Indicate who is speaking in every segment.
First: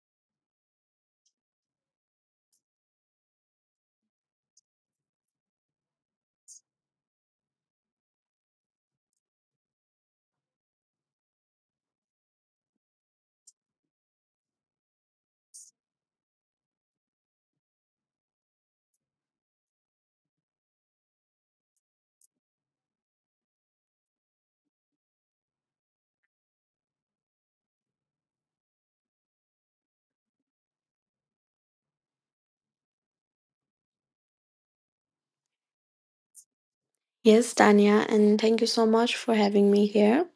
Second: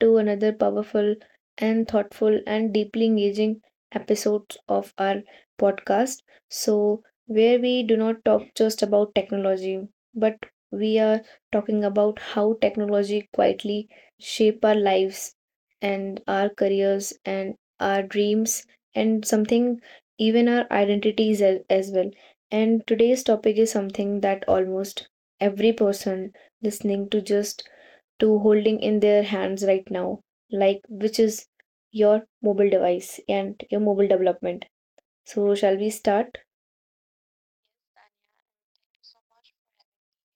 Speaker 1: to another powerful and thoughtful and deeply engaging episode of our podcast. So, where we do not talk just about technology, but we are talking about how technology quietly shape our lives and our careers and our dreams and something even our identities as well. And today's topic is something that almost every person listening to just to holding in their hands right now, like which is your mobile device and your mobile development. So, shall we start?
Speaker 2: Yes, Tanya, and thank you so much for having me here.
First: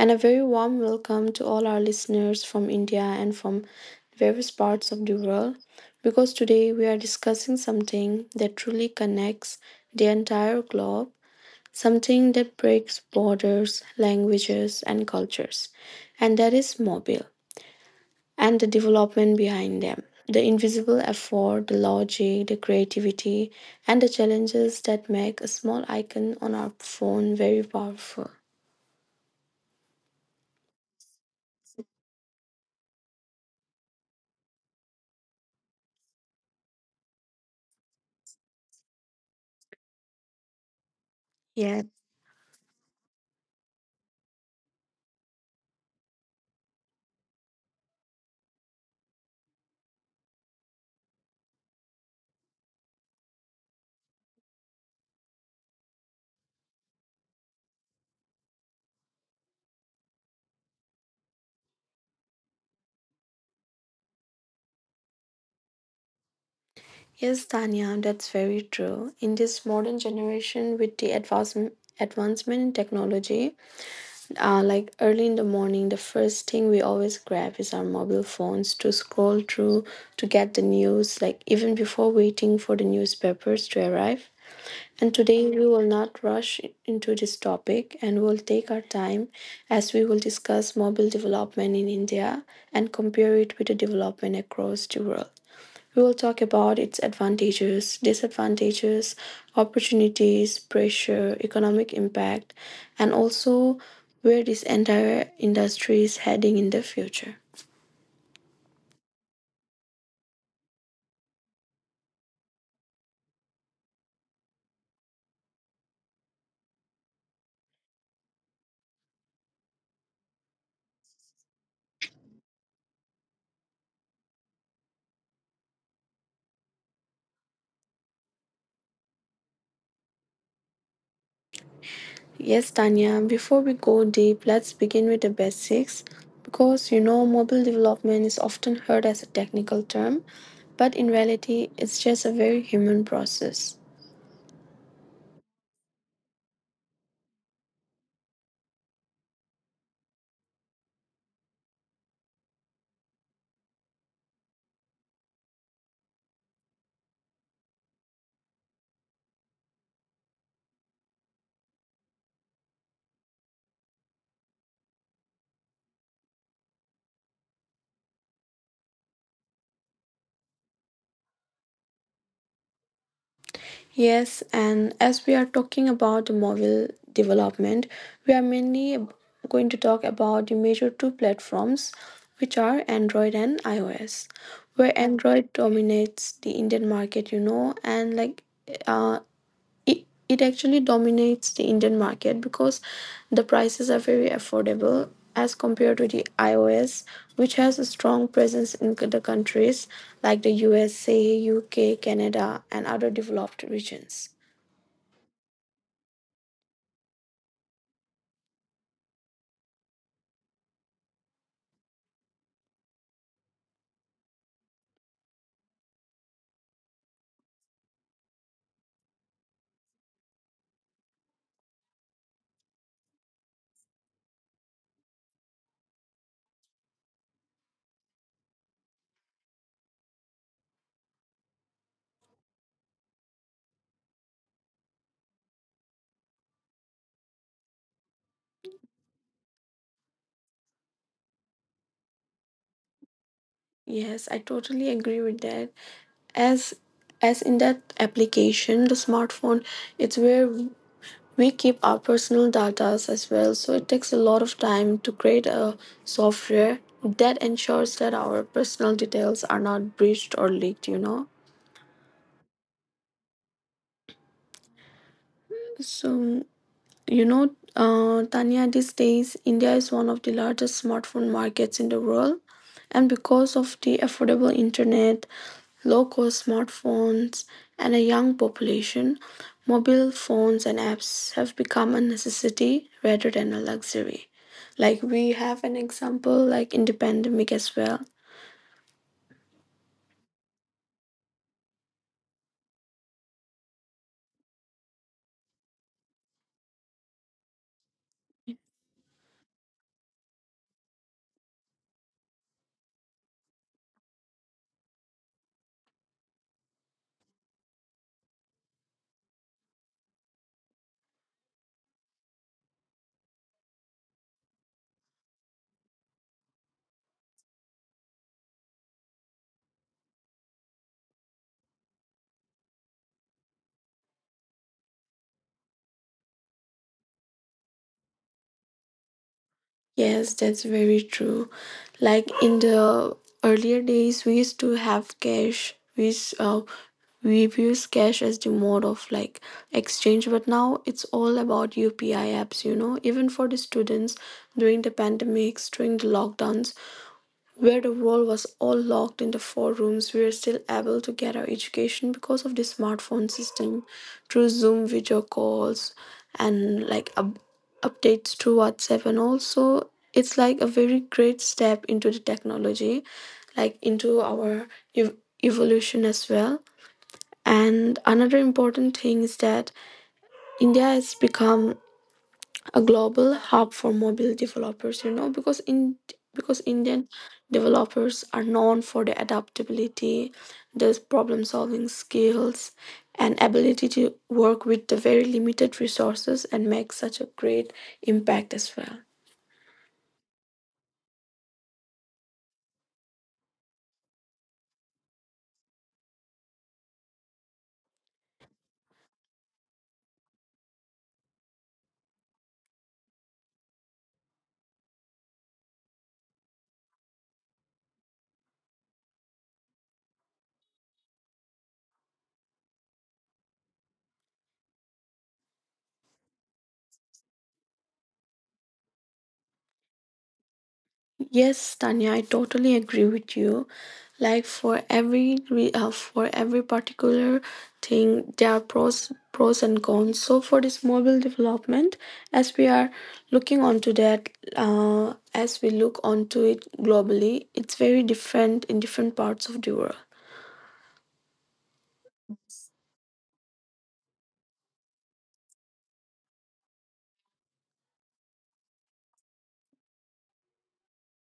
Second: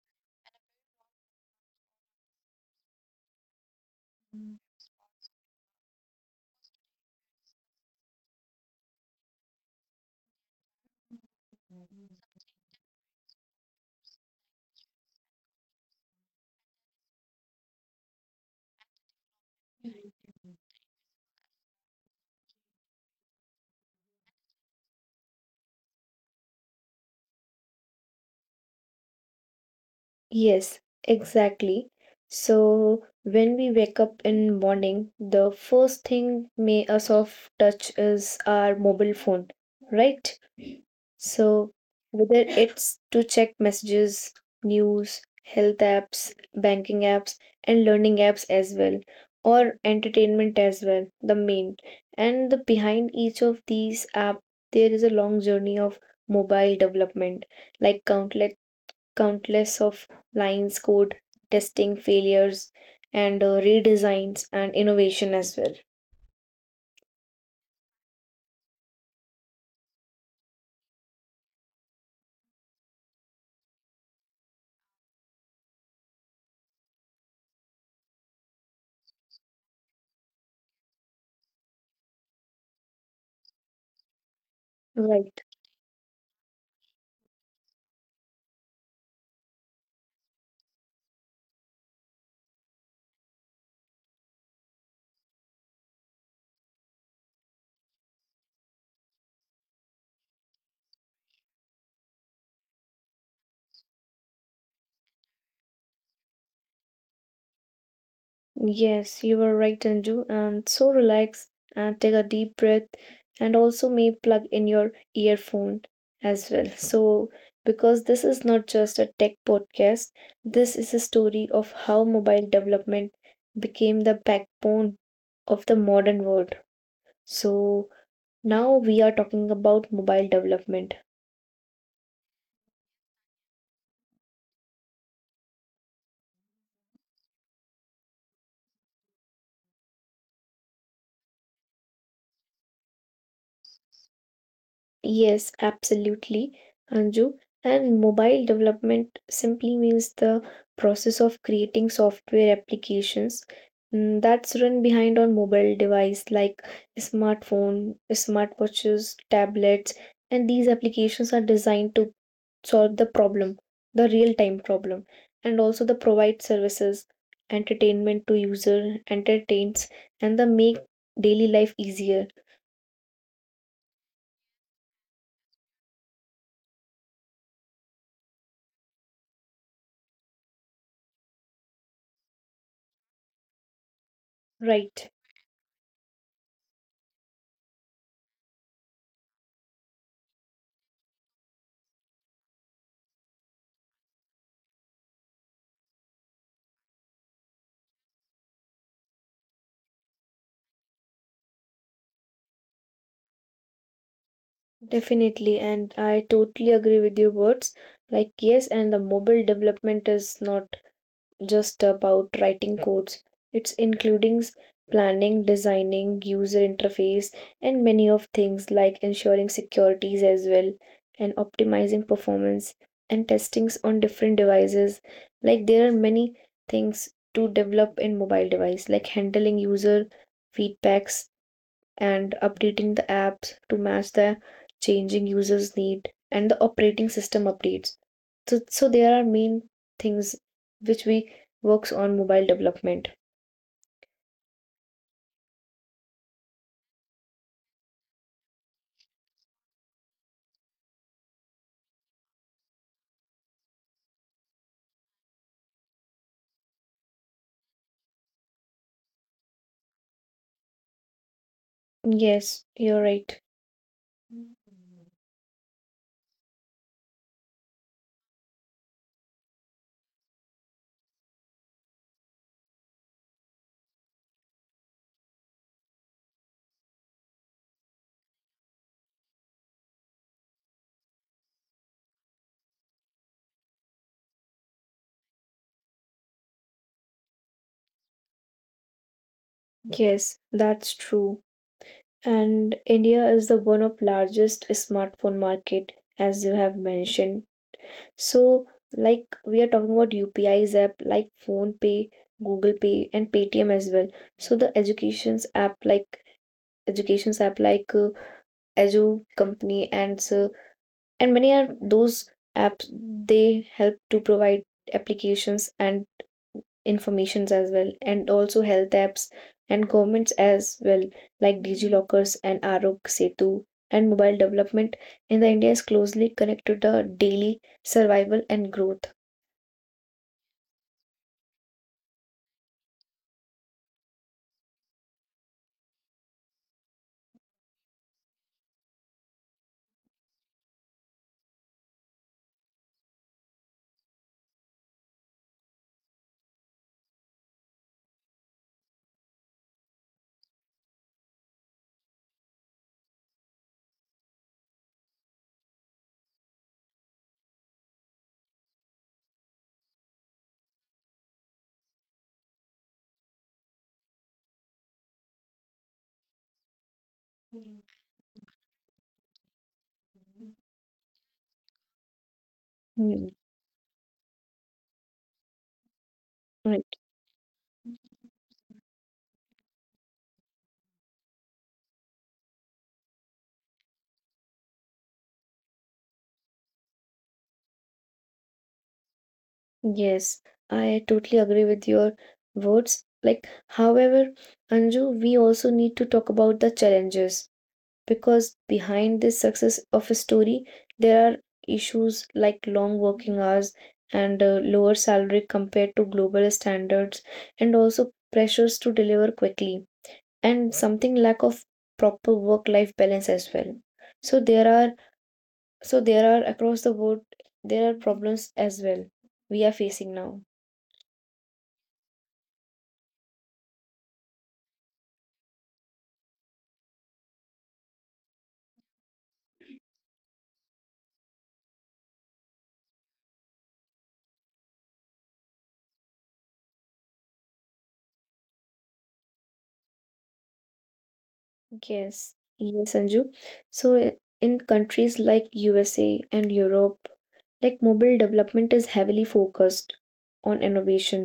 Speaker 2: And a very warm welcome to all our listeners from India and from various parts of the world because today we are discussing something that truly connects the entire globe, something that breaks borders, languages, and cultures, and that is mobile and the development behind them. The invisible effort, the logic, the creativity, and the challenges that make a small icon on our phone very powerful.
Speaker 1: Yes, exactly. So when we wake up in morning, the first thing may a soft touch is our mobile phone, right? So,
Speaker 2: Yeah.
Speaker 1: whether it's to check messages, news, health apps, banking apps, and learning apps as well, or entertainment as well, the main. And the behind each of these app, there is a long journey of mobile development, like countless of lines code, testing failures, and redesigns and innovation as well.
Speaker 2: Yes, Tanya, that's very true. In this modern generation, with the advancement in technology, like early in the morning, the first thing we always grab is our mobile phones to scroll through to get the news, like even before waiting for the newspapers to arrive. And
Speaker 1: Right.
Speaker 2: today we will not rush into this topic and will take our time as we will discuss mobile development in India and compare it with the development across the world. We will talk about its advantages, disadvantages, opportunities, pressure, economic impact, and also where this entire industry is heading in the future.
Speaker 1: Yes, you were right, Anju. And so relax and take a deep breath, and also may plug in your earphone as well. So, because this is not just a tech podcast, this is a story of how mobile development became the backbone of the modern world. So, now we are talking about mobile development.
Speaker 2: Yes, Tanya, before we go deep, let's begin with the basics because you know mobile development is often heard as a technical term, but in reality, it's just a very human process.
Speaker 1: Yes, absolutely, Anju. And mobile development simply means the process of creating software applications that's run behind on mobile device like smartphone, smartwatches, tablets, and these applications are designed to solve the problem, the real-time problem, and also the provide services, entertainment to user, entertains, and the make daily life easier,
Speaker 2: Yes, and as we are talking about the mobile development, we are mainly going to talk about the major two platforms, which are Android and iOS,
Speaker 1: right?
Speaker 2: where Android dominates the Indian market, you know, and like uh, it actually dominates the Indian market because the prices are very affordable as compared to the iOS, which has a strong presence in the countries like the USA, UK, Canada, and other developed regions.
Speaker 1: Definitely, and I totally agree with your words. Like, yes, and the mobile development is not just about writing codes, it's including planning, designing, user interface, and many of things like ensuring securities as well, and optimizing performance and testings on different devices. Like, there are many things to develop in mobile device, like handling user feedbacks and updating the apps to match the changing users need and the operating system updates so, so there are main things which we works on mobile development.
Speaker 2: Yes, I totally agree with that. As as in that application, the smartphone, it's where we keep our personal data as well, so it takes a lot of time to create a software that ensures that our personal details are not breached or leaked, you know.
Speaker 1: Yes you're right.
Speaker 2: So you know, Tanya, these days, India is one of the largest smartphone markets in the world. And because of the affordable internet, low cost smartphones, and a young population, mobile phones and apps have become a necessity rather than a luxury. Like we have an example, like in the pandemic as well.
Speaker 1: Yes, that's true, and India is the one of largest smartphone market as you have mentioned. So like we are talking about UPIs app like Phone Pay, Google Pay, and Paytm as well. So the educations app like educations app like uh, Edu Company and many are those apps, they help to provide applications and informations as well, and also health apps and governments as well, like DigiLockers and Arog Setu. And mobile development in the India is closely connected to the daily survival and growth.
Speaker 2: Yes, that's very true. Like in the earlier days, we used to have cash. We use cash as the mode of like exchange, but now it's all about UPI apps. You know, even for the students during the pandemics, during the lockdowns, where the world was all locked into four rooms, we were still able to get our education because of the smartphone system through Zoom video calls and updates through WhatsApp. And also, it's like a very great step into the technology, like into our ev- evolution as well. And another important thing is that India has become a
Speaker 1: Hmm.
Speaker 2: global hub for mobile developers, you know, because
Speaker 1: Right.
Speaker 2: Indian developers are known for their adaptability, their problem solving skills, and ability to work with the very limited resources and make such a great impact as well.
Speaker 1: Yes, I totally agree with your words. Like, however, Anju, we also need to talk about the challenges, because behind this success of a story there are issues like long working hours and lower salary compared to global standards, and also pressures to deliver quickly, and something lack of proper work life balance as well. So there are, so there are across the board, there are problems as well we are facing now.
Speaker 2: Yes, Tanya, I totally agree with you. Like for every particular thing, there are pros and cons. So for this mobile development, as we are looking onto that, as we look onto it globally, it's very different in different parts of the world.
Speaker 1: Yes, yes, Sanju. So in countries like USA and Europe, like mobile development is heavily focused on innovation.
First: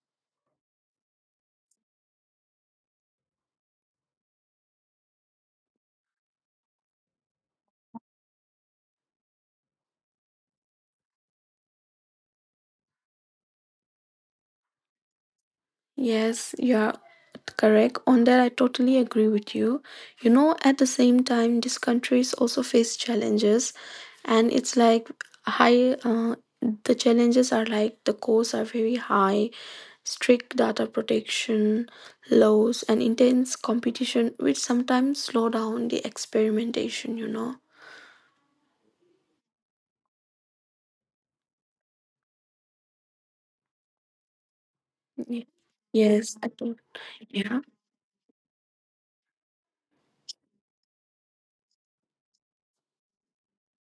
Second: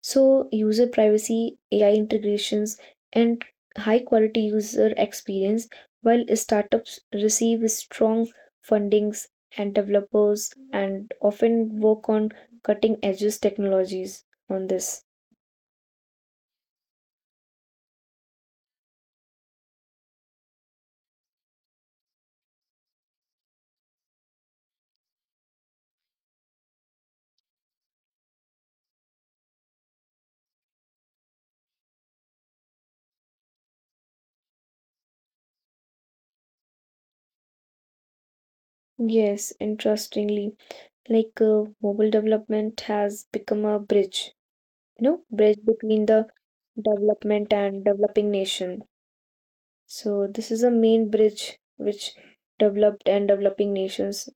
Speaker 1: So, user privacy, AI integrations, and high quality user experience, while startups receive strong fundings, and developers and often work on cutting edges technologies on this.
Speaker 2: Yes, you're correct. On that, I totally agree with you. You know, at the same time, these countries also face challenges, and it's like high, uh, the challenges are like the costs are very high, strict data protection laws, and intense competition, which sometimes slow down the experimentation, you know.
Speaker 1: Yes, interestingly, mobile development has become a bridge, you know,
Speaker 2: Ye-
Speaker 1: bridge between the
Speaker 2: Yes, I think,
Speaker 1: development
Speaker 2: yeah.
Speaker 1: and developing nation. So this is a main bridge which developed and developing nations,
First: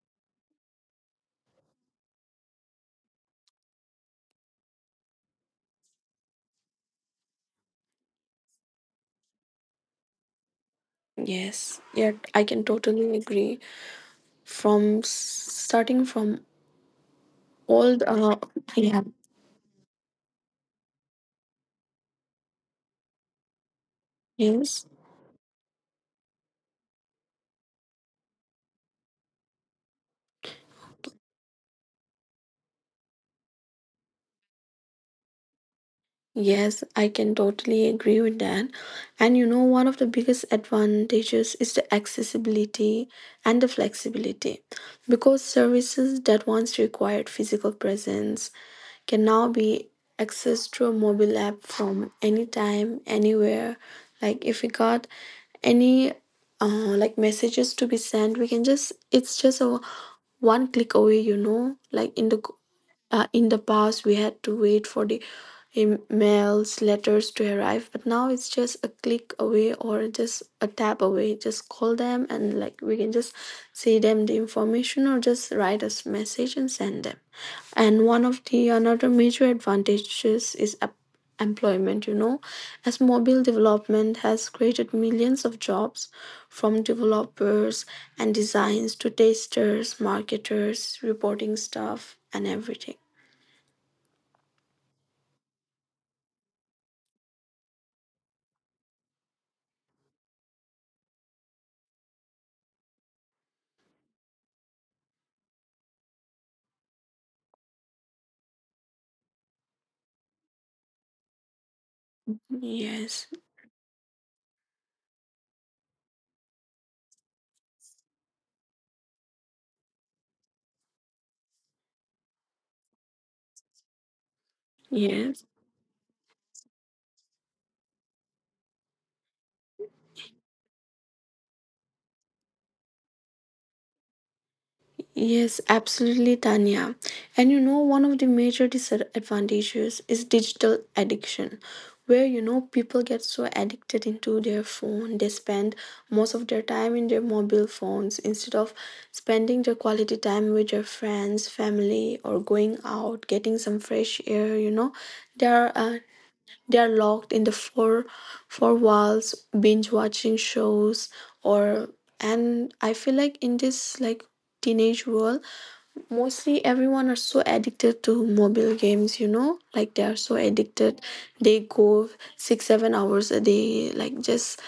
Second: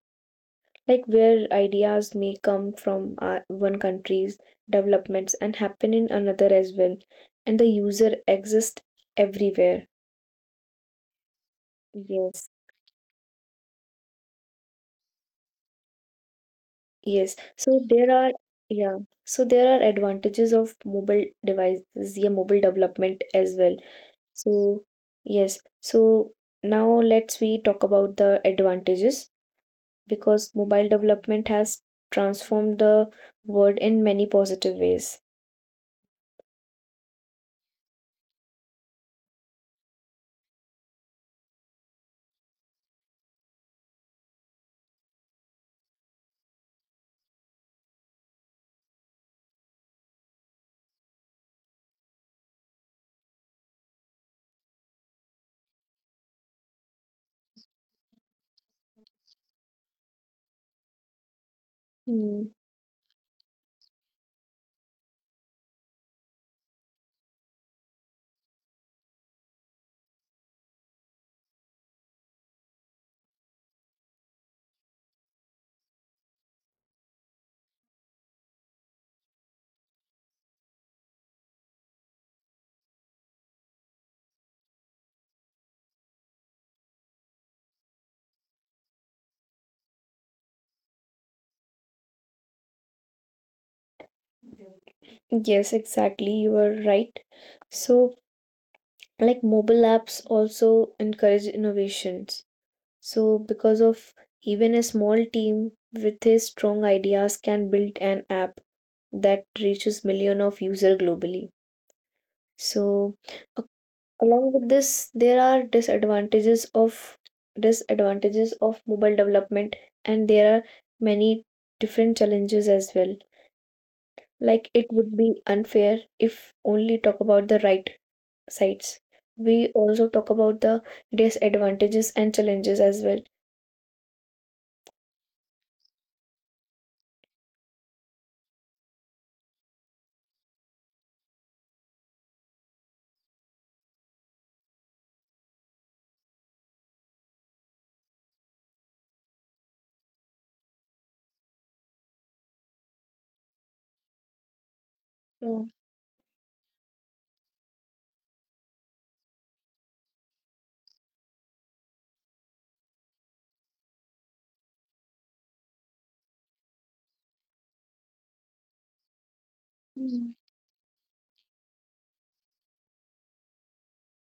Speaker 1: like where ideas may come from one country's developments and happen in another as well, and the user exists everywhere.
Speaker 2: Yes,
Speaker 1: Yes,
Speaker 2: yeah, I can totally agree. From s- Starting from
Speaker 1: yes. So there are,
Speaker 2: all the,
Speaker 1: yeah, so there
Speaker 2: yeah,
Speaker 1: are advantages of mobile devices, yeah, mobile development as well. So yes.
Speaker 2: yes,
Speaker 1: So now let's we talk about the advantages, because mobile development has transformed the world in many positive ways.
Speaker 2: yes, I can totally agree with that. And you know, one of the biggest advantages is the accessibility and the flexibility because services that once required physical presence can now be accessed through a mobile app from anytime, anywhere. Like if we got any uh, like messages to be sent, we can just it's just a one click away, you know, like in
Speaker 1: Mm.
Speaker 2: the In the past, we had to wait for the emails, letters to arrive, but now it's just a click away or just a tap away. Just call them and like we can just see them the information or just write a message and send them. And one of the another major advantages is employment, you know, as mobile development has created millions of jobs from developers and designs to testers, marketers, reporting staff, and everything.
Speaker 1: Yes, exactly. You are right. So, like mobile apps also encourage innovations. So, because of even a small team with his strong ideas can build an app that reaches million of user globally. So,
Speaker 2: Yes,
Speaker 1: along with this, there are disadvantages of mobile development, and there are many different challenges as well. Like it would be
Speaker 2: yes,
Speaker 1: unfair if only talk about the right sides. We also talk about the disadvantages and challenges as well.
Speaker 2: yes, absolutely, Tanya. And you know, one of the major disadvantages is digital addiction, where you know people get so addicted into their phone, they spend most of their time in their mobile phones instead of spending their quality time with their friends, family, or going out, getting some fresh air. You know, they are
Speaker 1: True.
Speaker 2: uh, they are locked in the four walls, binge watching shows or, and I feel like in this like teenage world, mostly everyone are so addicted to mobile games, you know? Like they are so
Speaker 1: Mm.
Speaker 2: addicted. They go 6, 7 hours a day, like just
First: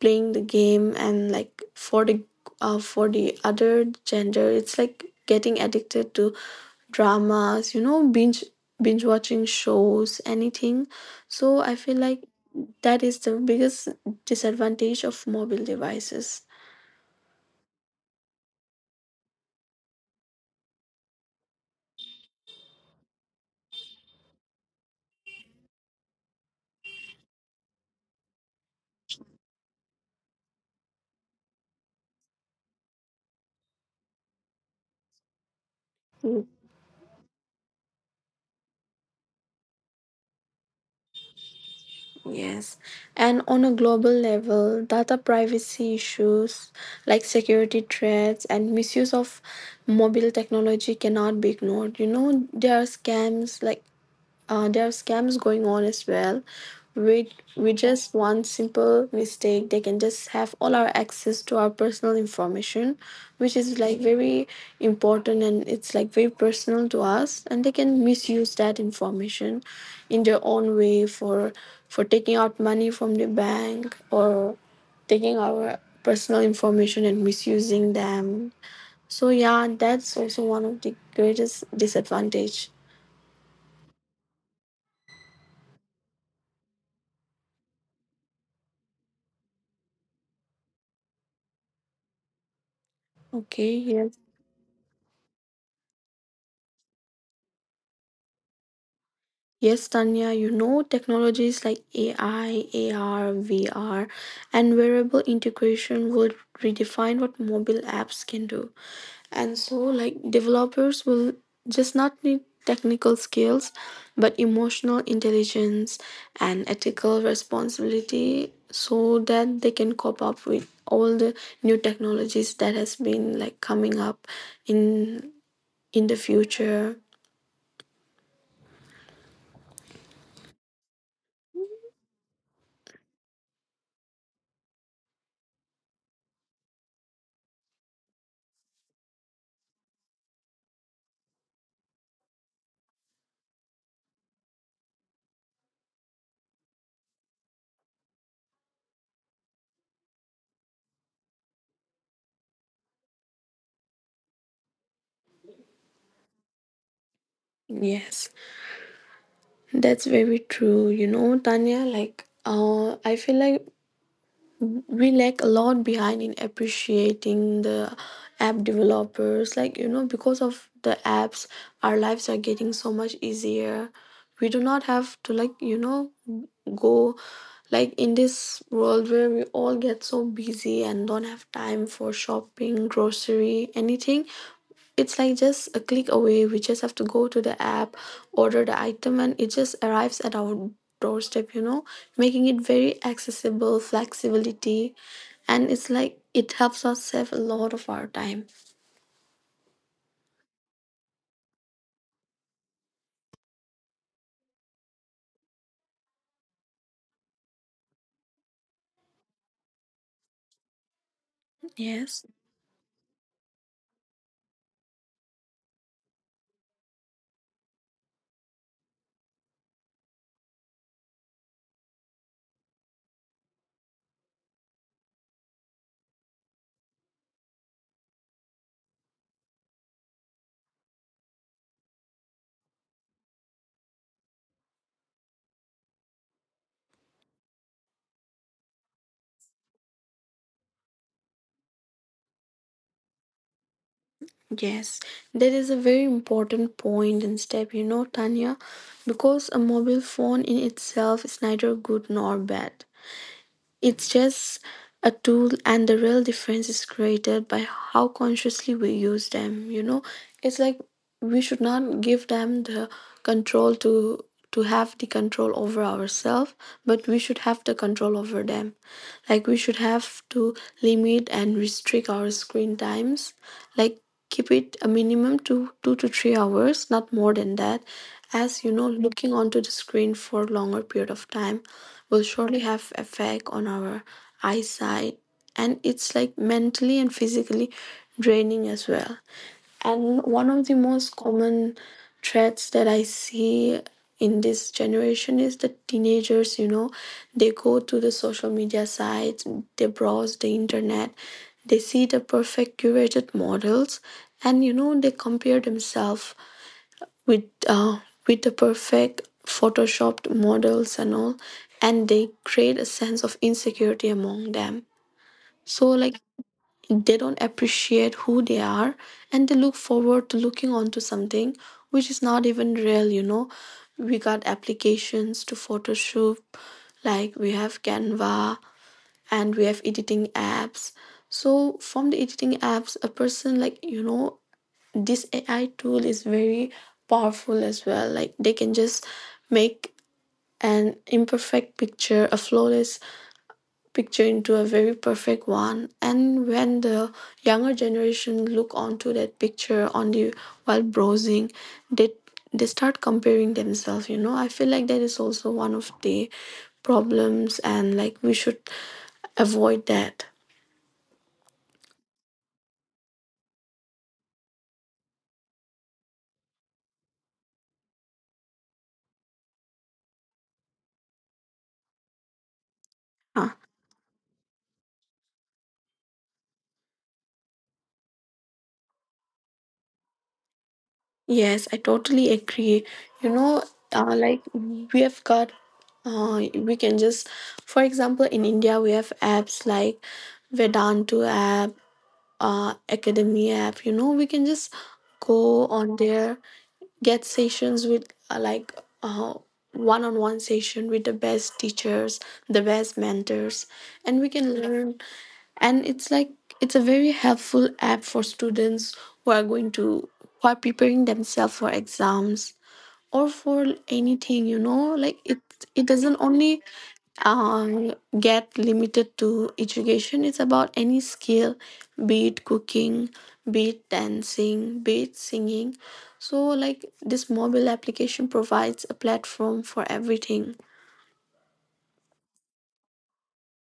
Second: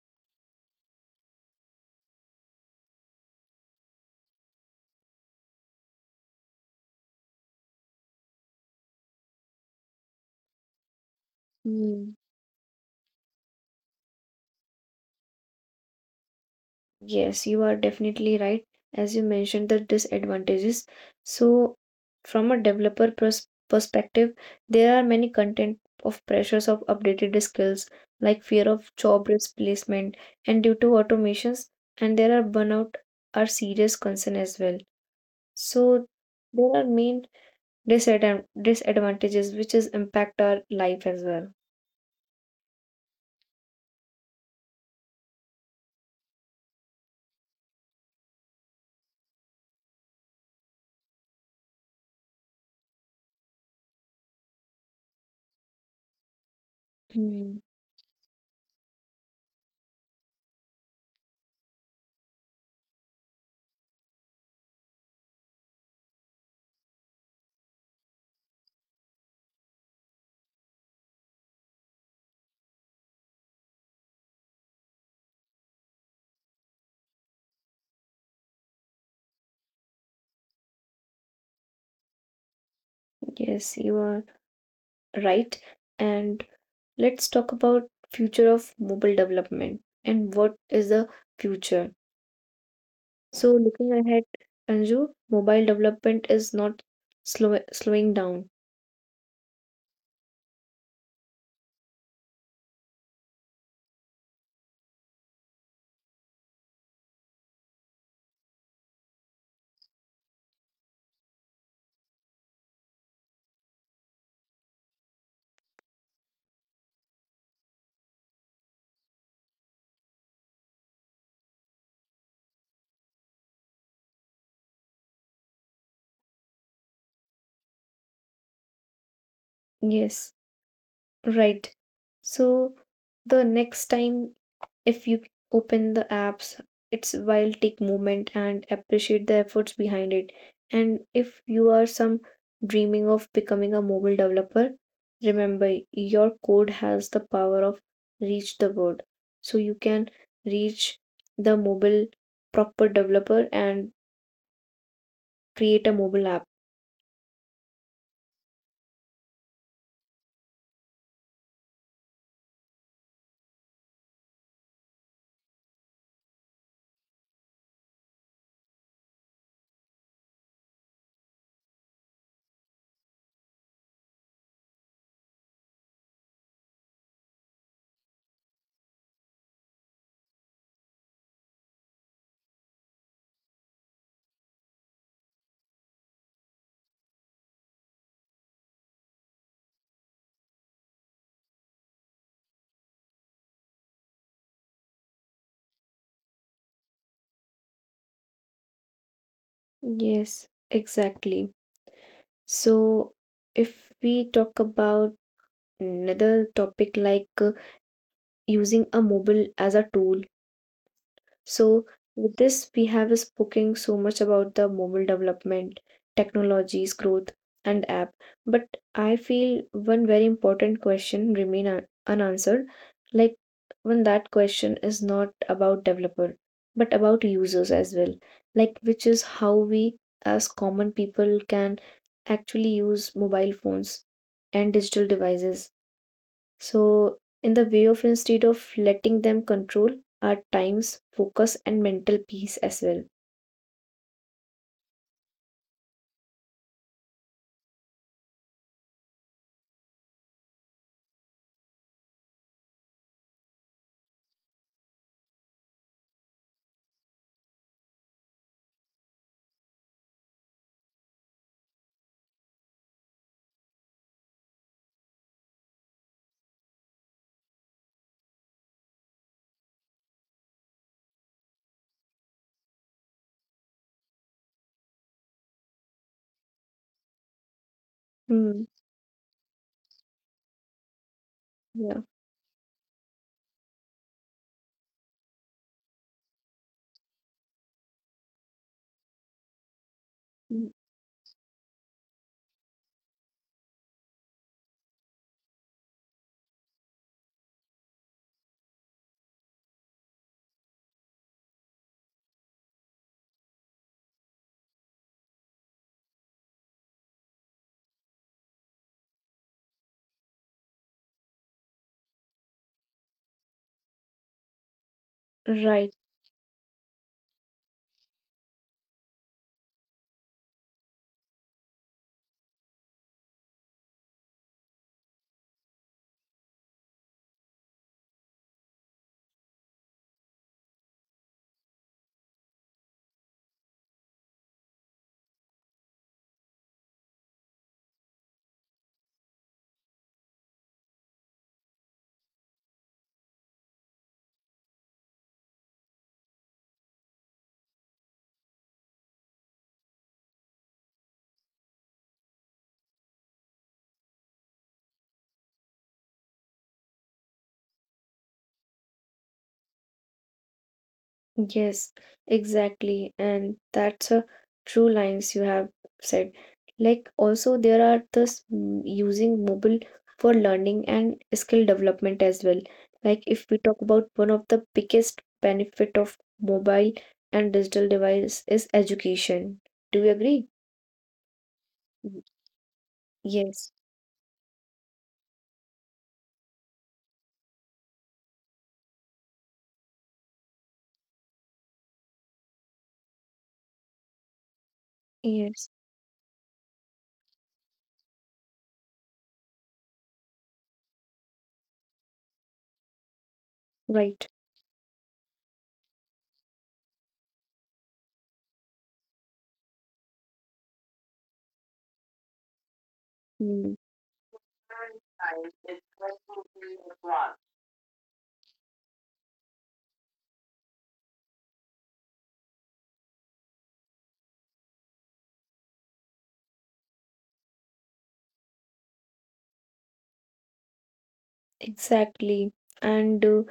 Speaker 2: playing the game and like for the other gender it's like getting addicted to dramas, you know, binge watching shows, anything. So I feel like
Speaker 1: Hmm.
Speaker 2: that is the biggest disadvantage of mobile devices.
Speaker 1: Yes, you are definitely right. As you mentioned, the disadvantages. So, from a developer perspective, there are many content of pressures of updated skills, like fear of job replacement, and due to automations, and there are burnout are serious concern as well. So, there are main disadvantages which is impact our life as well.
Speaker 2: Yes, and on a global level data privacy issues like security threats and misuse of mobile technology cannot be ignored. You know there are scams like there are scams going on as well. With
Speaker 1: Hmm.
Speaker 2: with just one simple mistake, they can just have all our access to our personal information, which is like very important and it's like very personal to us. And they can misuse that information in their own way for taking out money from the bank or taking our personal information and misusing them. So yeah, that's also one of the greatest disadvantage.
Speaker 1: Yes, you are right, and let's talk about future of mobile development and what is the future. So
Speaker 2: Okay, yeah.
Speaker 1: looking ahead, Anju, mobile development is not slowing down.
Speaker 2: Yes, Tanya, you know, technologies like AI, AR, VR, and wearable integration will redefine what mobile apps can do. And so, like, developers will just not need technical skills, but emotional intelligence and ethical responsibility so that they can cope up with all the new technologies that has been like coming up in in the future.
Speaker 1: Yes, right. So the next time if you open the apps, it's while take moment and appreciate the efforts behind it. And if you are some dreaming of becoming a mobile developer, remember your code has the power of reach the world. So you can reach the mobile proper developer and create a mobile app.
Speaker 2: Yes. That's very true, you know, Tanya. Like, I feel like we lag a lot behind in appreciating the app developers. Like, you know, because of the apps, our lives are getting so much easier. We do not have to, like, you know, go like in this world where we all get so busy and don't have time for shopping, grocery, anything, it's like just a click away. We just have to go to the app, order the item, and it just arrives at our doorstep, you know, making it very accessible, flexibility, and it's like it helps us save a lot of our time.
Speaker 1: Yes, exactly. So if we talk about another topic, using a mobile as a tool. So,
Speaker 2: Yes,
Speaker 1: with this, we have spoken so much about the mobile development, technologies, growth, and app. But I feel one very important question remain unanswered. Like when that question is not about developer, but about users as well. Like which is how we as common people can actually use mobile phones and digital devices, so, in the way of instead of letting them control our times, focus, and mental peace as well.
Speaker 2: yes, that is a very important point and step, you know, Tanya, because a mobile phone in itself is neither good nor bad. It's just a tool, and the real difference is created by how consciously we use them. You know, it's like we should not give them the control to have the control over ourselves, but we should have the control over them. Like we should have to limit and restrict our screen times, like keep it a minimum to 2 to 3 hours, not more than that, as you
Speaker 1: Hmm.
Speaker 2: know looking onto the screen for a longer period of time
Speaker 1: Yeah.
Speaker 2: will surely have effect on our eyesight and it's like mentally and physically draining as well. And one of the
Speaker 1: Mm.
Speaker 2: most common threats that I see in this generation is the teenagers, you know, they go to the social media sites, they browse the internet, they see the perfect curated models, and you know, they compare themselves with uh, with the perfect photoshopped models and all, and they create a sense of insecurity among them. So
Speaker 1: Right.
Speaker 2: like they don't appreciate who they are and they look forward to looking onto something which is not even real. You know, we got applications to photoshop, like we have Canva and we have editing apps. So from the editing apps a person, like, you know, this AI tool is very powerful as well. Like they can just make an imperfect picture a flawless picture into a very perfect one, and when the younger generation look onto that picture on the while browsing, they they start comparing themselves. You know, I feel like that is also one of the problems and like we should avoid that.
Speaker 1: Yes. Exactly. And that's a true lines you have said. Like also there are this using mobile for learning and skill development as well. Like
Speaker 2: Huh.
Speaker 1: if we talk about one of the biggest benefit of mobile and digital device is education. Do you agree?
Speaker 2: Yes, I totally
Speaker 1: Mm.
Speaker 2: agree. you know
Speaker 1: Yes.
Speaker 2: uh, like we have got we can just, for example, in India we have apps like Vedantu app, Academy app. We can just go
Speaker 1: Yes.
Speaker 2: on there, get sessions with uh, like uh, one-on-one session with the best teachers, the best mentors, and we
Speaker 1: Right.
Speaker 2: can learn. And it's like it's a very helpful app for students who are going to, who are preparing themselves for exams or for
Speaker 1: Mm.
Speaker 2: anything, you know. Like it doesn't only um, get limited to education. It's about any skill, be it cooking, be it dancing, be it singing. So, like, this mobile application provides a platform for everything.
Speaker 1: Exactly. And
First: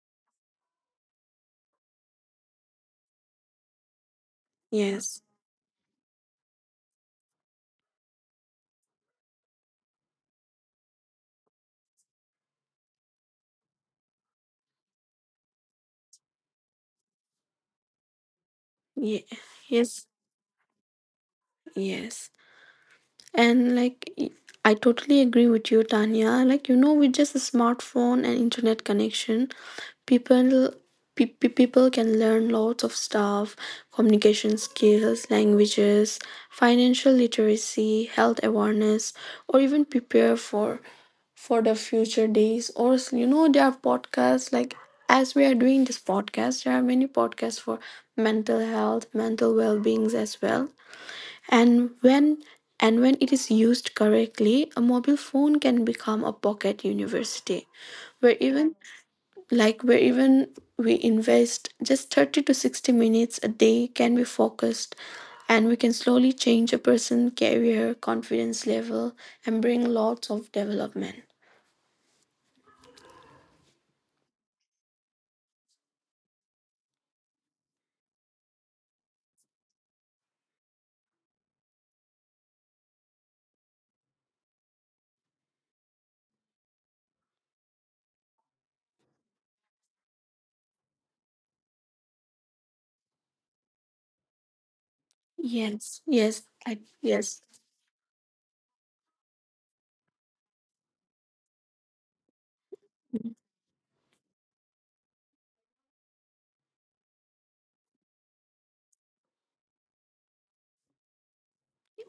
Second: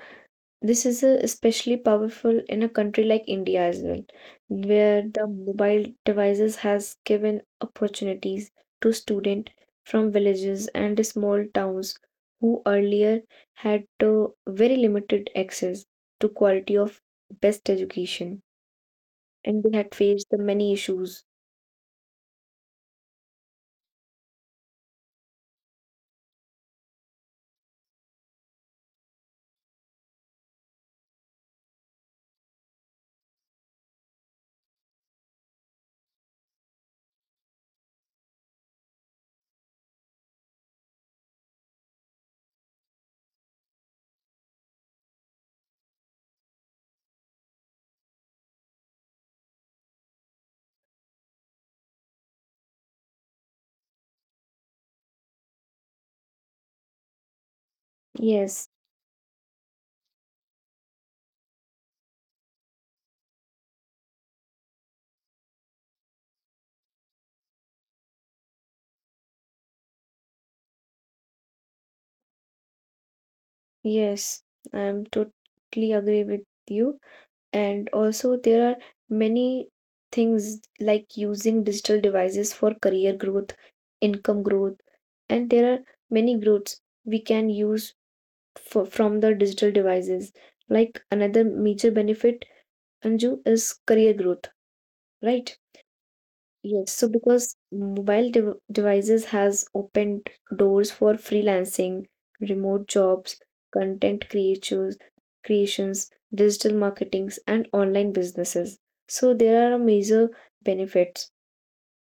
Speaker 1: this is especially powerful in a country like India as well, where
Speaker 2: Yes.
Speaker 1: the mobile devices has given opportunities to students from villages and small towns who earlier had very limited access to quality of best education,
Speaker 2: Yeah.
Speaker 1: and they had
Speaker 2: Yes.
Speaker 1: faced the many issues.
Speaker 2: Yes. And like y- I totally agree with you, Tanya. Like you know, with just a smartphone and internet connection, people people can learn lots of stuff, communication skills, languages, financial literacy, health awareness, or even prepare for the future days you know, there are podcasts like, as we are doing this podcast, there are many podcasts for mental health, mental well-beings as well. And when, and when it is used correctly, a mobile phone can become a pocket university where
Speaker 1: Yes,
Speaker 2: even, like where even we invest just 30 to 60 minutes a day, can be focused, and we can slowly change a person's career confidence level and bring lots of development.
Speaker 1: yes, I'm totally agree with you. And also there are many things like using digital devices for career growth, income growth, and there are many growths we can use for, from the digital devices. Like another major benefit, Anju, is career growth, right? Yes, so
Speaker 2: Yes.
Speaker 1: because mobile devices has opened doors for freelancing, remote jobs, content creators, creations, digital marketings, and online businesses. So there are major benefits.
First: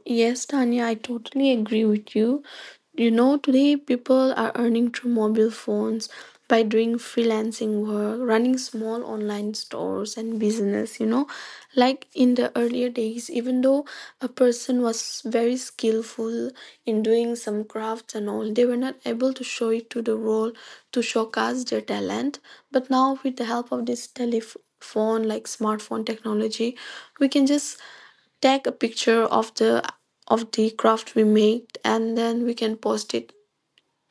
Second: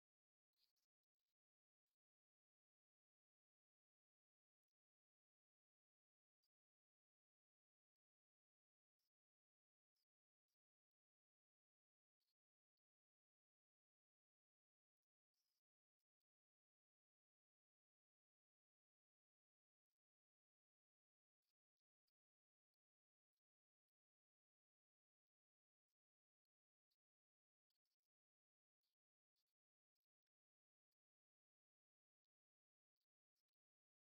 Speaker 2: Yes, Tanya, I totally agree with you. You know, today people are earning through mobile phones by doing freelancing work, running small online stores and business, you know. Like in the earlier days, even though a person was very skillful in doing some crafts and all, they were not able to show it to the world, to showcase their talent. But now, with the help of this telephone, like smartphone technology, we can just take a picture of the, of the craft we made, and then we can post it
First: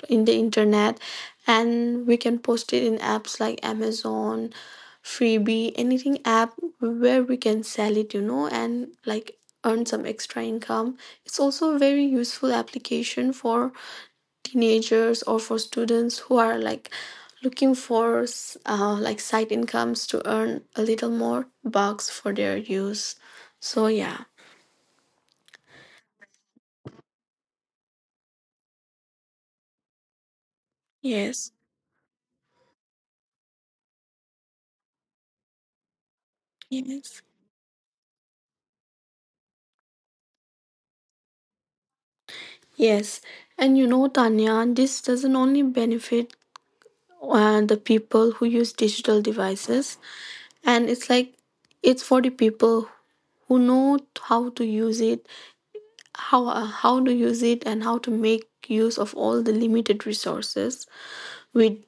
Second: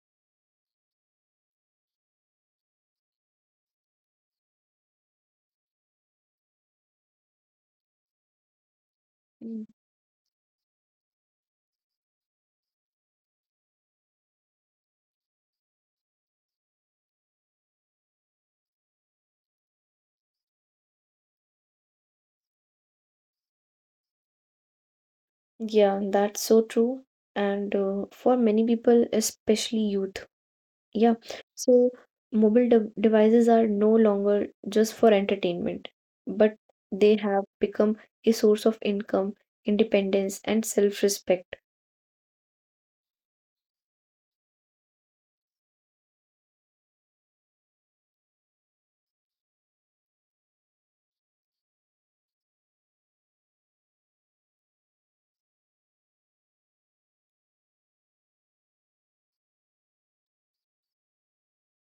Speaker 2: in the internet, and we can post it in apps like Amazon, Freebie, anything app, where we can sell it, you know, and like
Speaker 1: Mm.
Speaker 2: earn some extra income. It's also a very useful application for teenagers or for students who are like looking for like side incomes to earn a little more bucks for their use. So yeah.
Speaker 1: Yeah, that's so true. And for many people, especially youth. Yeah.
Speaker 2: Yes.
Speaker 1: So mobile devices are no longer just for entertainment, but they
Speaker 2: Yes.
Speaker 1: have become a source of income, independence, and self-respect.
Speaker 2: Yes. And you know, Tanya, this doesn't only benefit the people who use digital devices, and it's like it's for the people who know how to use it, how, how to use it, and how to make use of all the limited resources, with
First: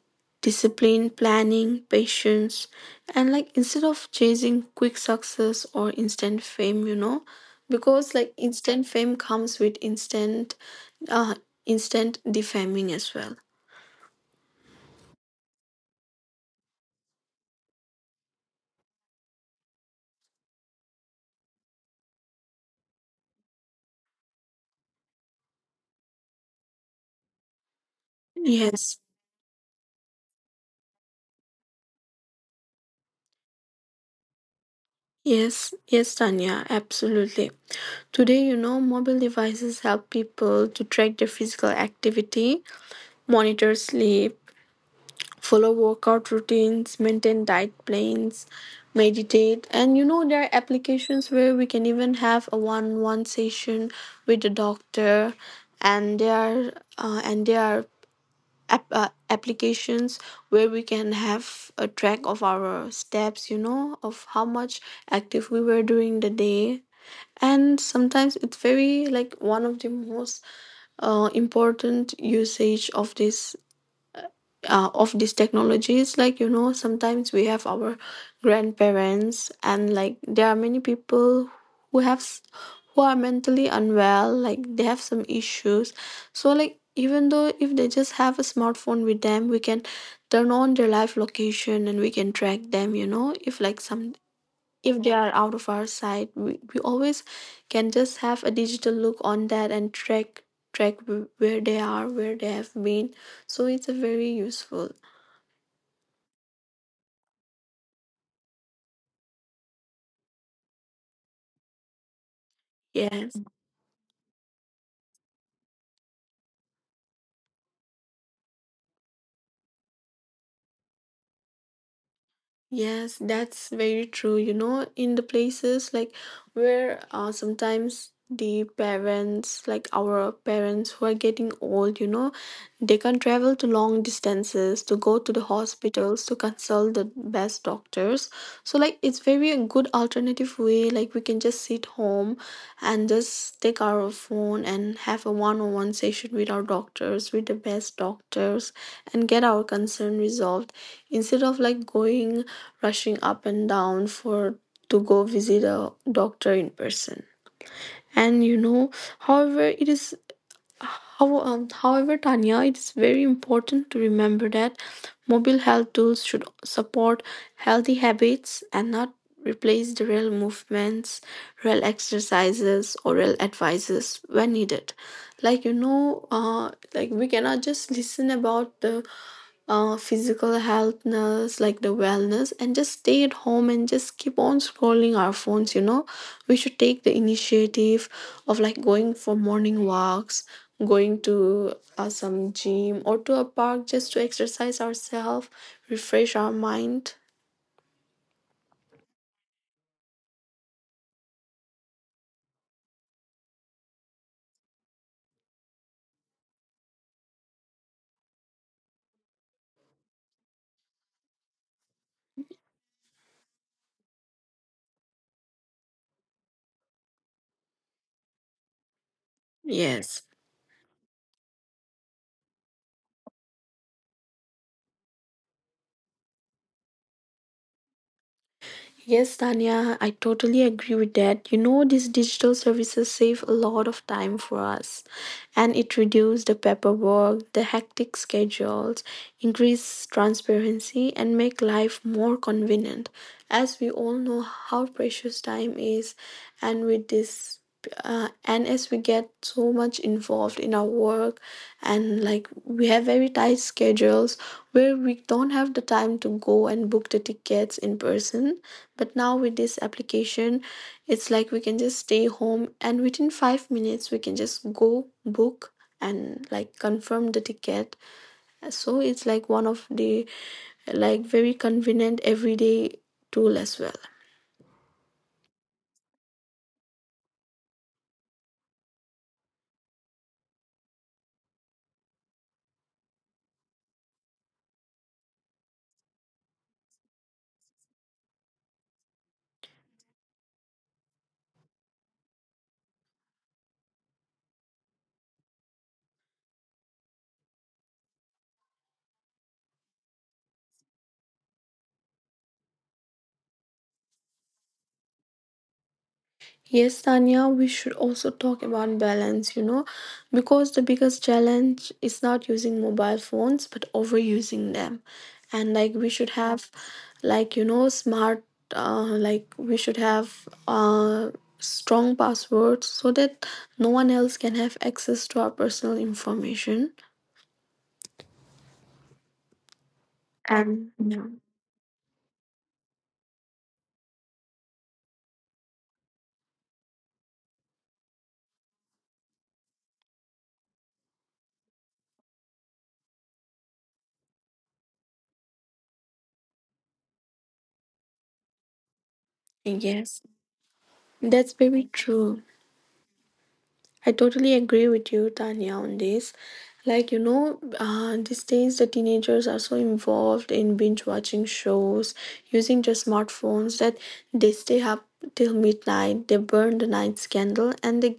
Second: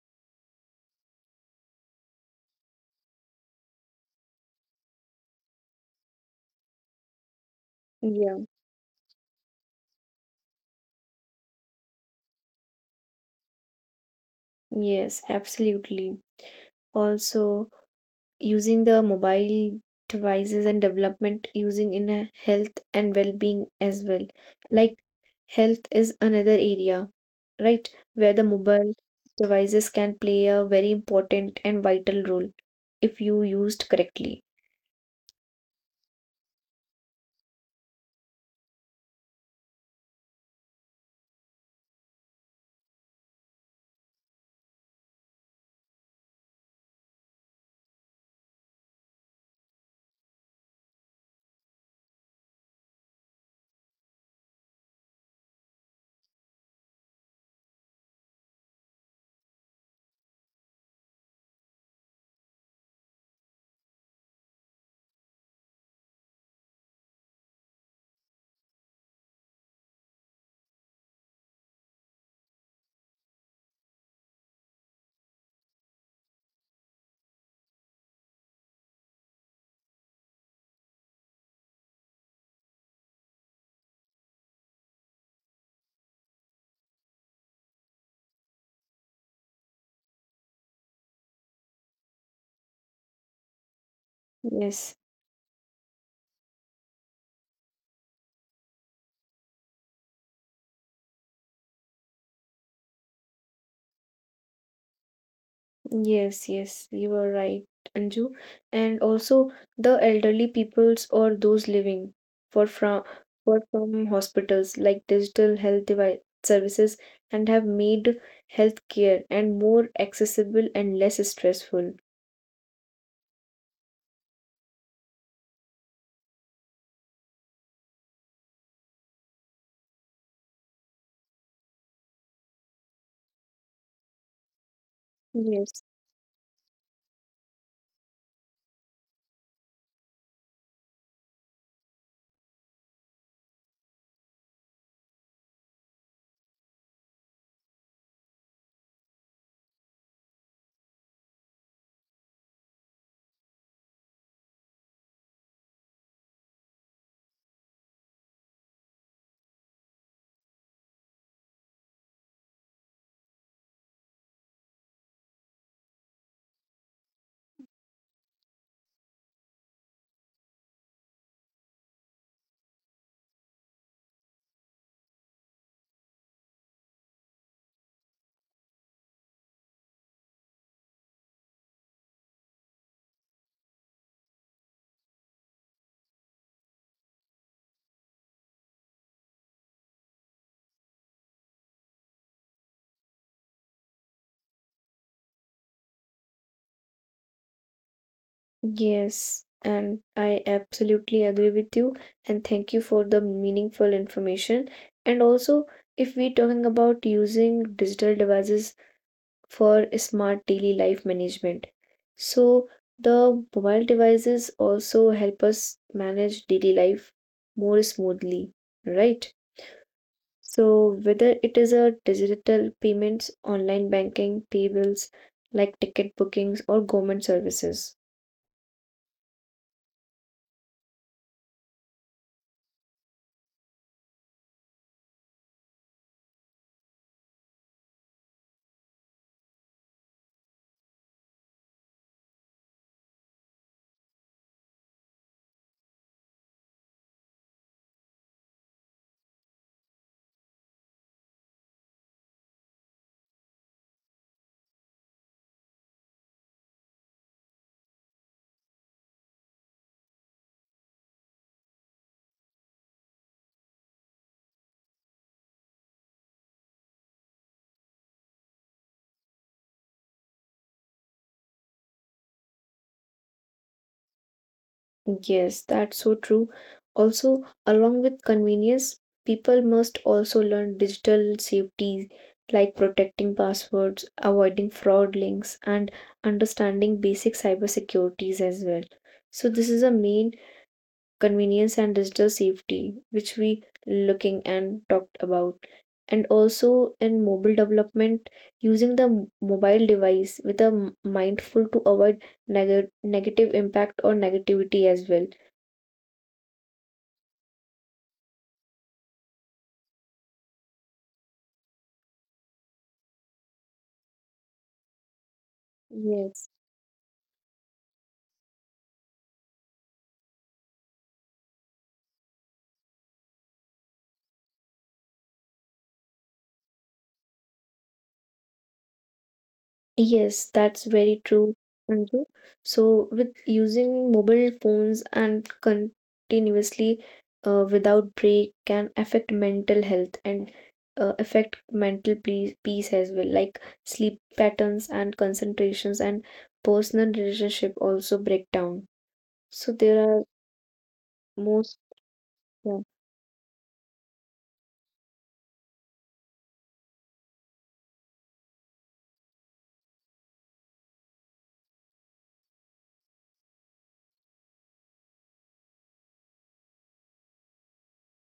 Speaker 2: discipline, planning, patience, and like, instead of chasing quick success or instant fame, you know, because like
Speaker 1: Yeah.
Speaker 2: instant fame comes with instant, uh, instant defaming as well.
Speaker 1: Yes, absolutely. Also, using the mobile devices and development using in a health and well-being as well. Like health is another area, right, where the mobile
Speaker 2: Yes,
Speaker 1: devices can play a very important and vital role if you used correctly.
Speaker 2: yes, Tanya, absolutely. Today, you know, mobile devices help people to track their physical activity, monitor sleep, follow workout routines, maintain diet plans, meditate, and you know there are applications where we can even have a one-on-one session with the doctor, and there are, and there are applications where we can have a track of our steps, you know, of how much active we were during the day. And sometimes it's very like one of the most important usage of this, of these technologies. Like you know, sometimes we have our grandparents, and like there are many people who have s- who are mentally unwell, like they have some issues. So like, even though if they just have a smartphone with them, we can turn on their live location and we can track them, you know. If like some,
Speaker 1: Yes.
Speaker 2: if they are out of our sight, we always can just have a digital look on that and track, where they are, where they have been. So it's a very useful.
Speaker 1: Yes, yes, you are right, Anju. And also the elderly peoples or those living for from
Speaker 2: Yes,
Speaker 1: for from hospitals like digital health device services and have made healthcare and more accessible and less stressful.
Speaker 2: yes, that's very true. You know, in the places like where, sometimes the parents, like our parents who are getting old, you know, they can travel to long distances to go to the
Speaker 1: Yes.
Speaker 2: hospitals to consult the best doctors. So like, it's very a good alternative way. Like we can just sit home and just take our phone and have a one-on-one session with our doctors, with the best doctors, and get our concern resolved instead of like going, rushing up and down for, to go visit a doctor in person. And you know, however, it is how, however, Tanya, it is very important to remember that mobile health tools should support healthy habits and not replace the real movements, real exercises, or real advices when needed. Like you know, like we cannot just listen about the physical healthness, like the wellness, and just stay at home and just keep on scrolling our phones. You know, we should take the initiative of like going for morning walks, going to some gym or to a park just to exercise ourselves, refresh our mind.
Speaker 1: Yes, and I absolutely agree with you, and thank you for the meaningful information. And also if we talking about using digital devices for smart daily life management. So, the mobile devices also help us manage daily life more smoothly, right?
Speaker 2: Yes.
Speaker 1: So, whether it is a digital payments, online banking, tables like ticket bookings, or government services.
Speaker 2: Yes, Tanya, I totally agree with that. You know, these digital services save a lot of time for us, and it reduces the paperwork, the hectic schedules, increase transparency and make life more convenient. As we all know how precious time is, and with this, and as we get so much involved in our work, and like we have very tight schedules where we don't have the time to go and book the tickets in person. But now with this application, it's like we can just stay home and within 5 minutes we can just go book and like confirm the ticket. So it's like one of the, like, very convenient everyday tool as well.
Speaker 1: Yes, that's so true. Also, along with convenience, people must also learn digital safety like protecting passwords, avoiding fraud links, and understanding basic cybersecurities as well. So this is a main convenience and digital safety which we looking and talked about. And also in mobile development, using the mobile device with a mindful to avoid negative impact or negativity as well.
Speaker 2: Yes, Tanya, we should also talk about balance, you know, because the biggest challenge is not using mobile phones but overusing them. And like we should
Speaker 1: Yes,
Speaker 2: have, like you know, smart, like we should have strong passwords so that no one else can have access to our personal information.
Speaker 1: yes, that's
Speaker 2: And
Speaker 1: very
Speaker 2: yeah.
Speaker 1: true, Anju. So, with using mobile phones and continuously without break can affect mental health, and affect mental peace as well, like sleep patterns and concentrations, and personal relationship also break down. So there are
Speaker 2: Yes, that's
Speaker 1: most,
Speaker 2: very true.
Speaker 1: yeah,
Speaker 2: I totally agree with you, Tanya, on this. Like, you know, these days the teenagers are so involved in binge watching shows, using their smartphones, that they stay up till midnight, they burn the night's candle, and they,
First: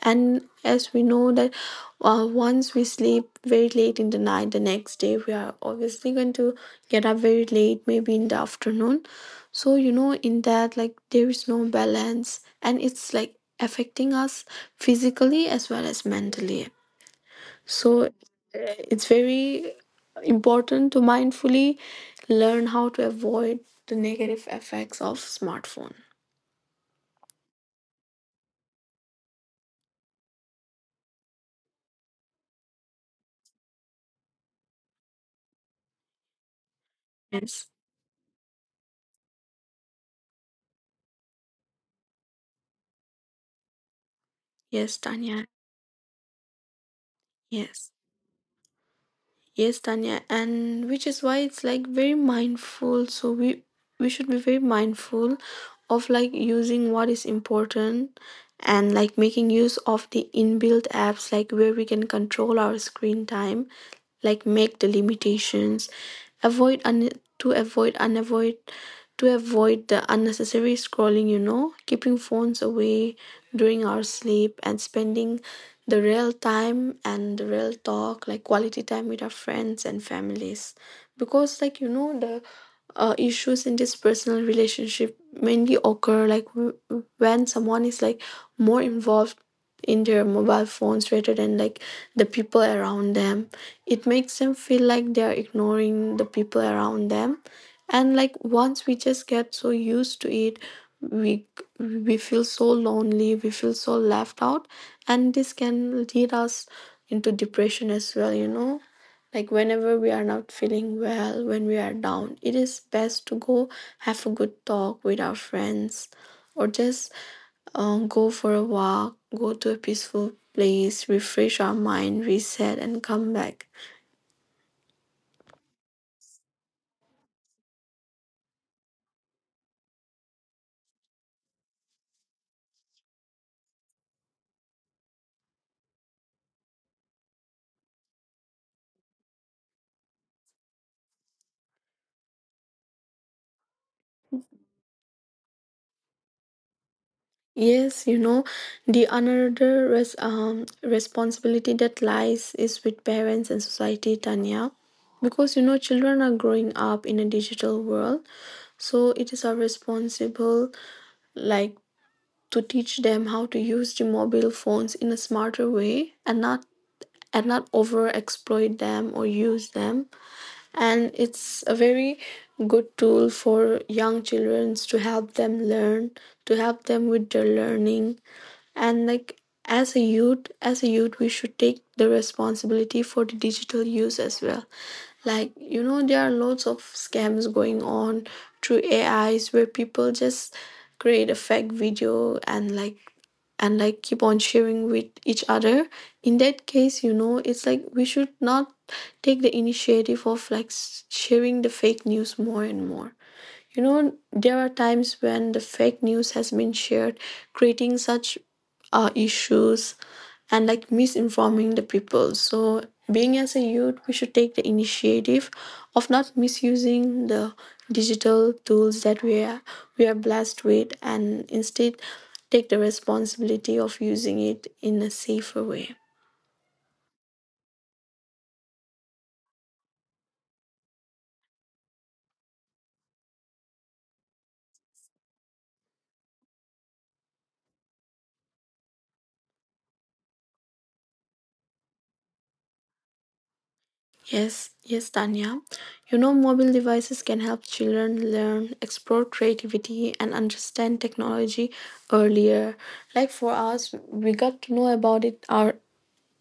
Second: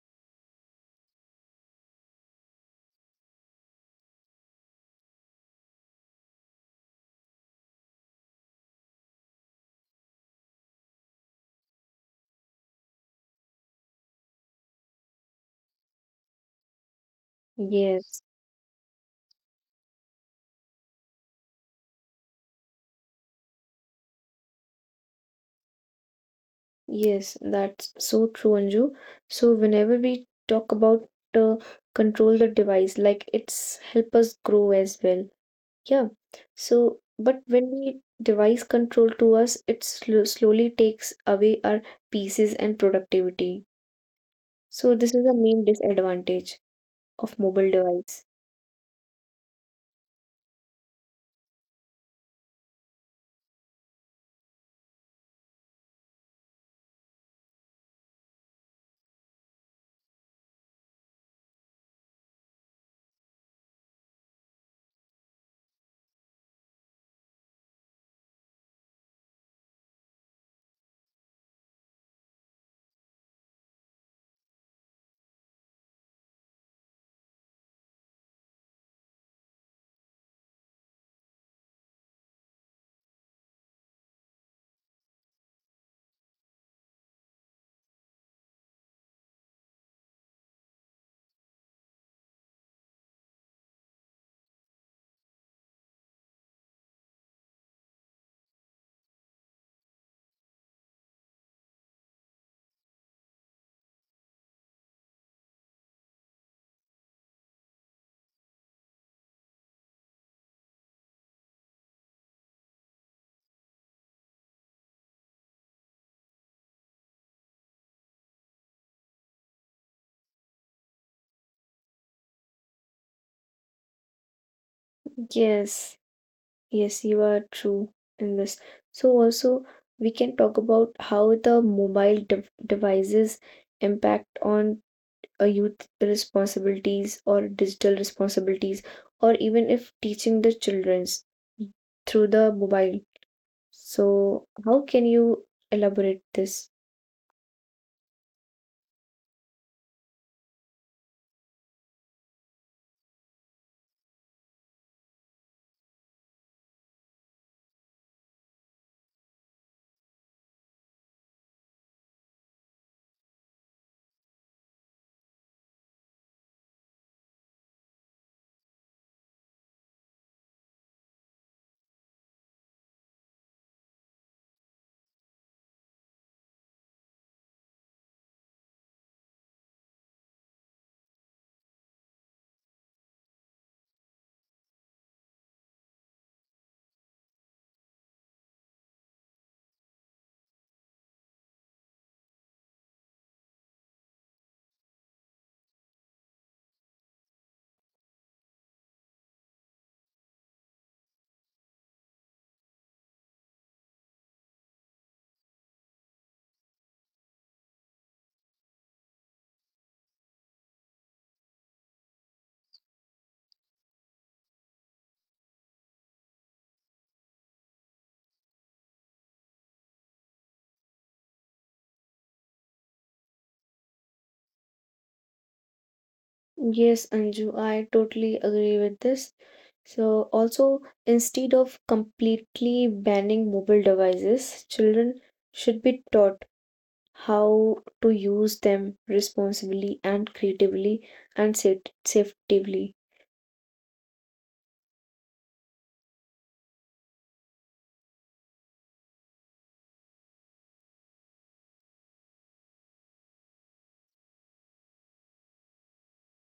Speaker 2: and as we know that once we sleep very late in the night, the next day we are obviously going to get up very late, maybe in the afternoon. So, you know, in that, like, there is no balance, and it's like affecting us physically as well as mentally. So
Speaker 1: yes.
Speaker 2: it's very important to mindfully learn how to avoid the negative effects of smartphone.
Speaker 1: Yes, that's so true, Anju. So whenever we talk about uh, control the device, like it's help us grow as well. Yeah. So, but
Speaker 2: Yes.
Speaker 1: when we device control to us, it sl slowly takes away our pieces and productivity.
Speaker 2: Yes,
Speaker 1: So this is
Speaker 2: Tanya.
Speaker 1: the main disadvantage of mobile
Speaker 2: Yes.
Speaker 1: device.
Speaker 2: Yes, Tanya. And which is why it's like very mindful. So we should be very mindful of like using what is important, and like making use of the inbuilt apps like where we can control our screen time, like make the limitations, avoid un- to avoid unavoid to avoid the unnecessary scrolling, you know, keeping phones away during our sleep, and spending the real time and the real talk, like quality time with our friends and families. Because like, you know, the issues in this personal relationship mainly occur when someone is like more involved in their mobile phones rather than like the people around them. It makes them feel like they are ignoring the people around them, and like once we just get so used to it, we we feel so lonely, we feel so left out, and this can lead us into depression as well. You know, like whenever we are not feeling well, when we are down, it is best to go have a good talk with our friends, or just go for a walk, go to a peaceful place, refresh our mind, reset, and come back.
Speaker 1: Yes, yes, you are true in this. So also we can talk about how the mobile devices impact on a youth responsibilities or digital responsibilities or even if teaching the children's through the mobile. So how can you elaborate this?
Speaker 2: Yes, you know, the another responsibility that lies is with parents and society, Tanya, because you know children are growing up in a digital world, so it is our responsible, like, to teach them how to use the mobile phones in a smarter way, and not, and not over exploit them or use them. And it's a very good tool for young children to help them learn, to help them with their learning. And like, as a youth, as a youth we should take the responsibility for the digital use as well. Like you know, there are lots of scams going on through AIs where people just create a fake video, and like, and like keep on sharing with each other. In that case, you know, it's like we should not take the initiative of sharing the fake news more and more. You know, there are times when the fake news has been shared, creating such issues and like misinforming the people. So, being as a youth, we should take the initiative of not misusing the digital tools that we are, we are blessed with, and instead take the responsibility of using it in a safer way.
Speaker 1: Yes, Anju, I totally agree with this. So also instead of completely banning mobile devices, children should be taught how to use them responsibly and creatively and safely.
Speaker 2: Yes, Tanya. You know, mobile devices can help children learn, explore creativity, and understand technology earlier. Like for us, we got to know about it our,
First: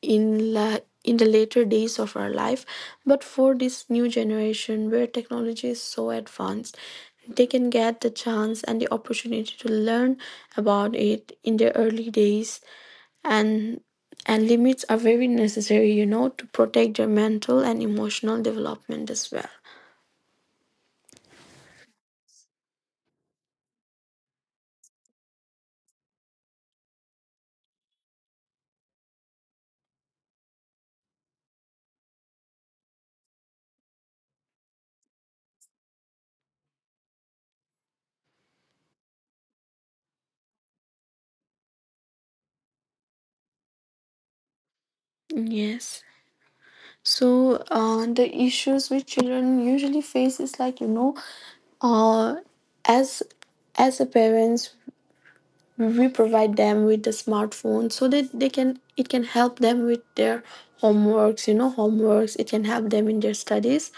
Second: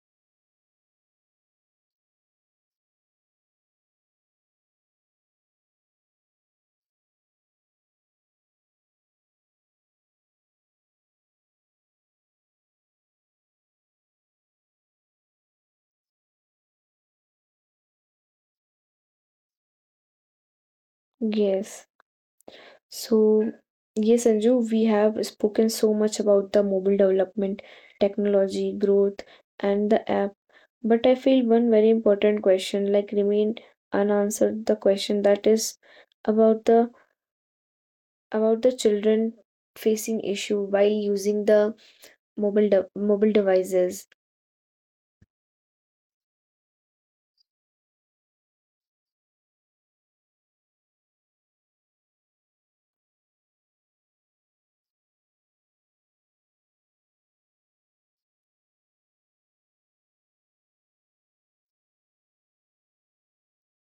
Speaker 2: in the later days of our life. But for this new generation, where technology is so advanced, they can get the chance and the opportunity to learn about it in their early days. and and limits are very necessary, you know, to protect your mental and emotional development as well.
Speaker 1: Yes. So, yes, Anju, we have spoken so much about the mobile development, technology, growth, and the app. But I feel one very important question like remain unanswered, the question that is about the about the children facing issue while using the mobile devices.
Speaker 2: Yes. So the issues which children usually face is like, you know, uh, as as a parents we provide them with the smartphone so that they can, it can help them with their homeworks, you know, homeworks, it can help them in their studies.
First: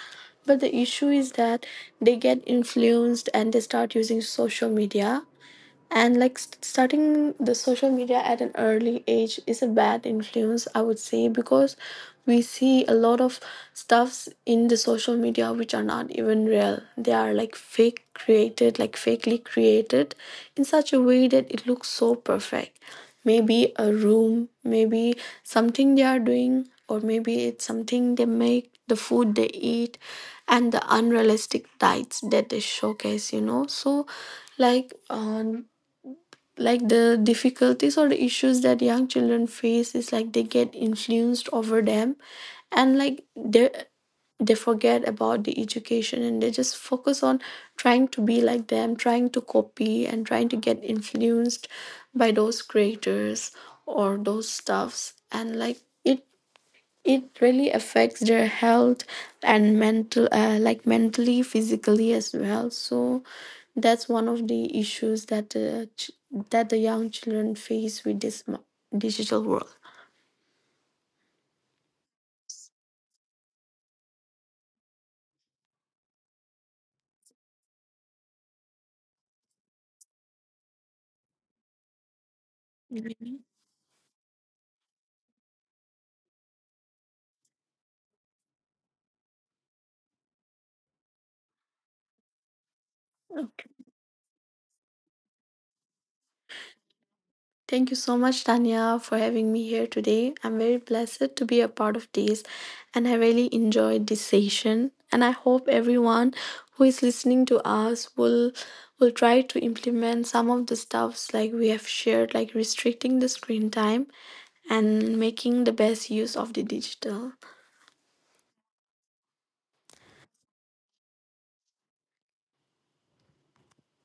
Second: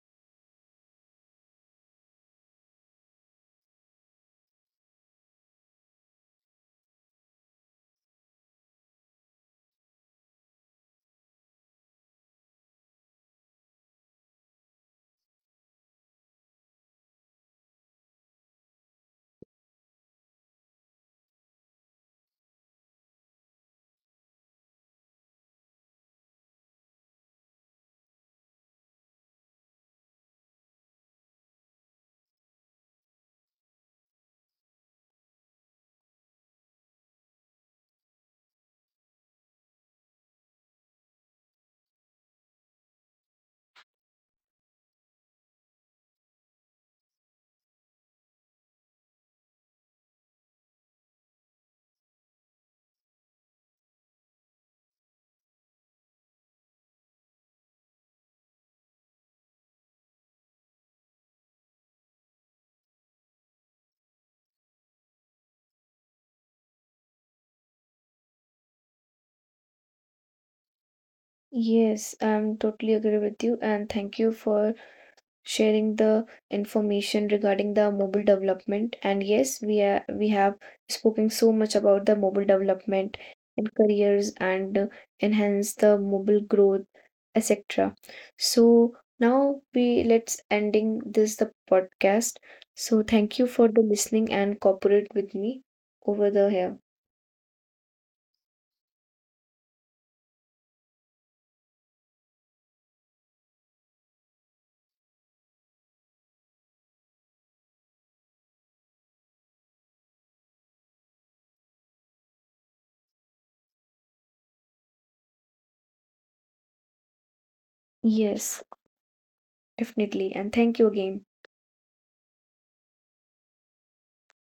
Speaker 2: But the issue is that they get influenced and they start using social media, and like, starting the social media at an early age is a bad influence, I would say, because we see a lot of stuffs in the social media which are not even real. They are like fake created, like fakely created in such a way that it looks so perfect, maybe a room, maybe something they are doing, or maybe it's something, they make the food they eat, and the unrealistic diets that they showcase, you know. So like um like the difficulties or the issues that young children face is like they get influenced over them, and like they forget about the education and they just focus on trying to be like them, trying to copy and trying to get influenced by those creators or those stuffs. And like it it really affects their health and mental, like mentally, physically as well. So that's one of the issues that the ch- that the young children face with this digital world.
Speaker 1: Yes, I'm totally agree with you, and thank you for sharing the information regarding the mobile development. And yes, we are, we have spoken so much about the mobile development and careers and enhance the mobile growth, etc. So now we let's ending this the podcast. So thank you for the listening and cooperate with me over the here.
Speaker 2: Thank you so much, Tanya, for having me here today. I'm very blessed to be a part of this, and I really enjoyed this session. And I hope everyone who is listening to us will try to implement some of the stuffs like we have shared, like restricting the screen time and making the best use of the digital.
Speaker 1: Yes, definitely. And thank you again.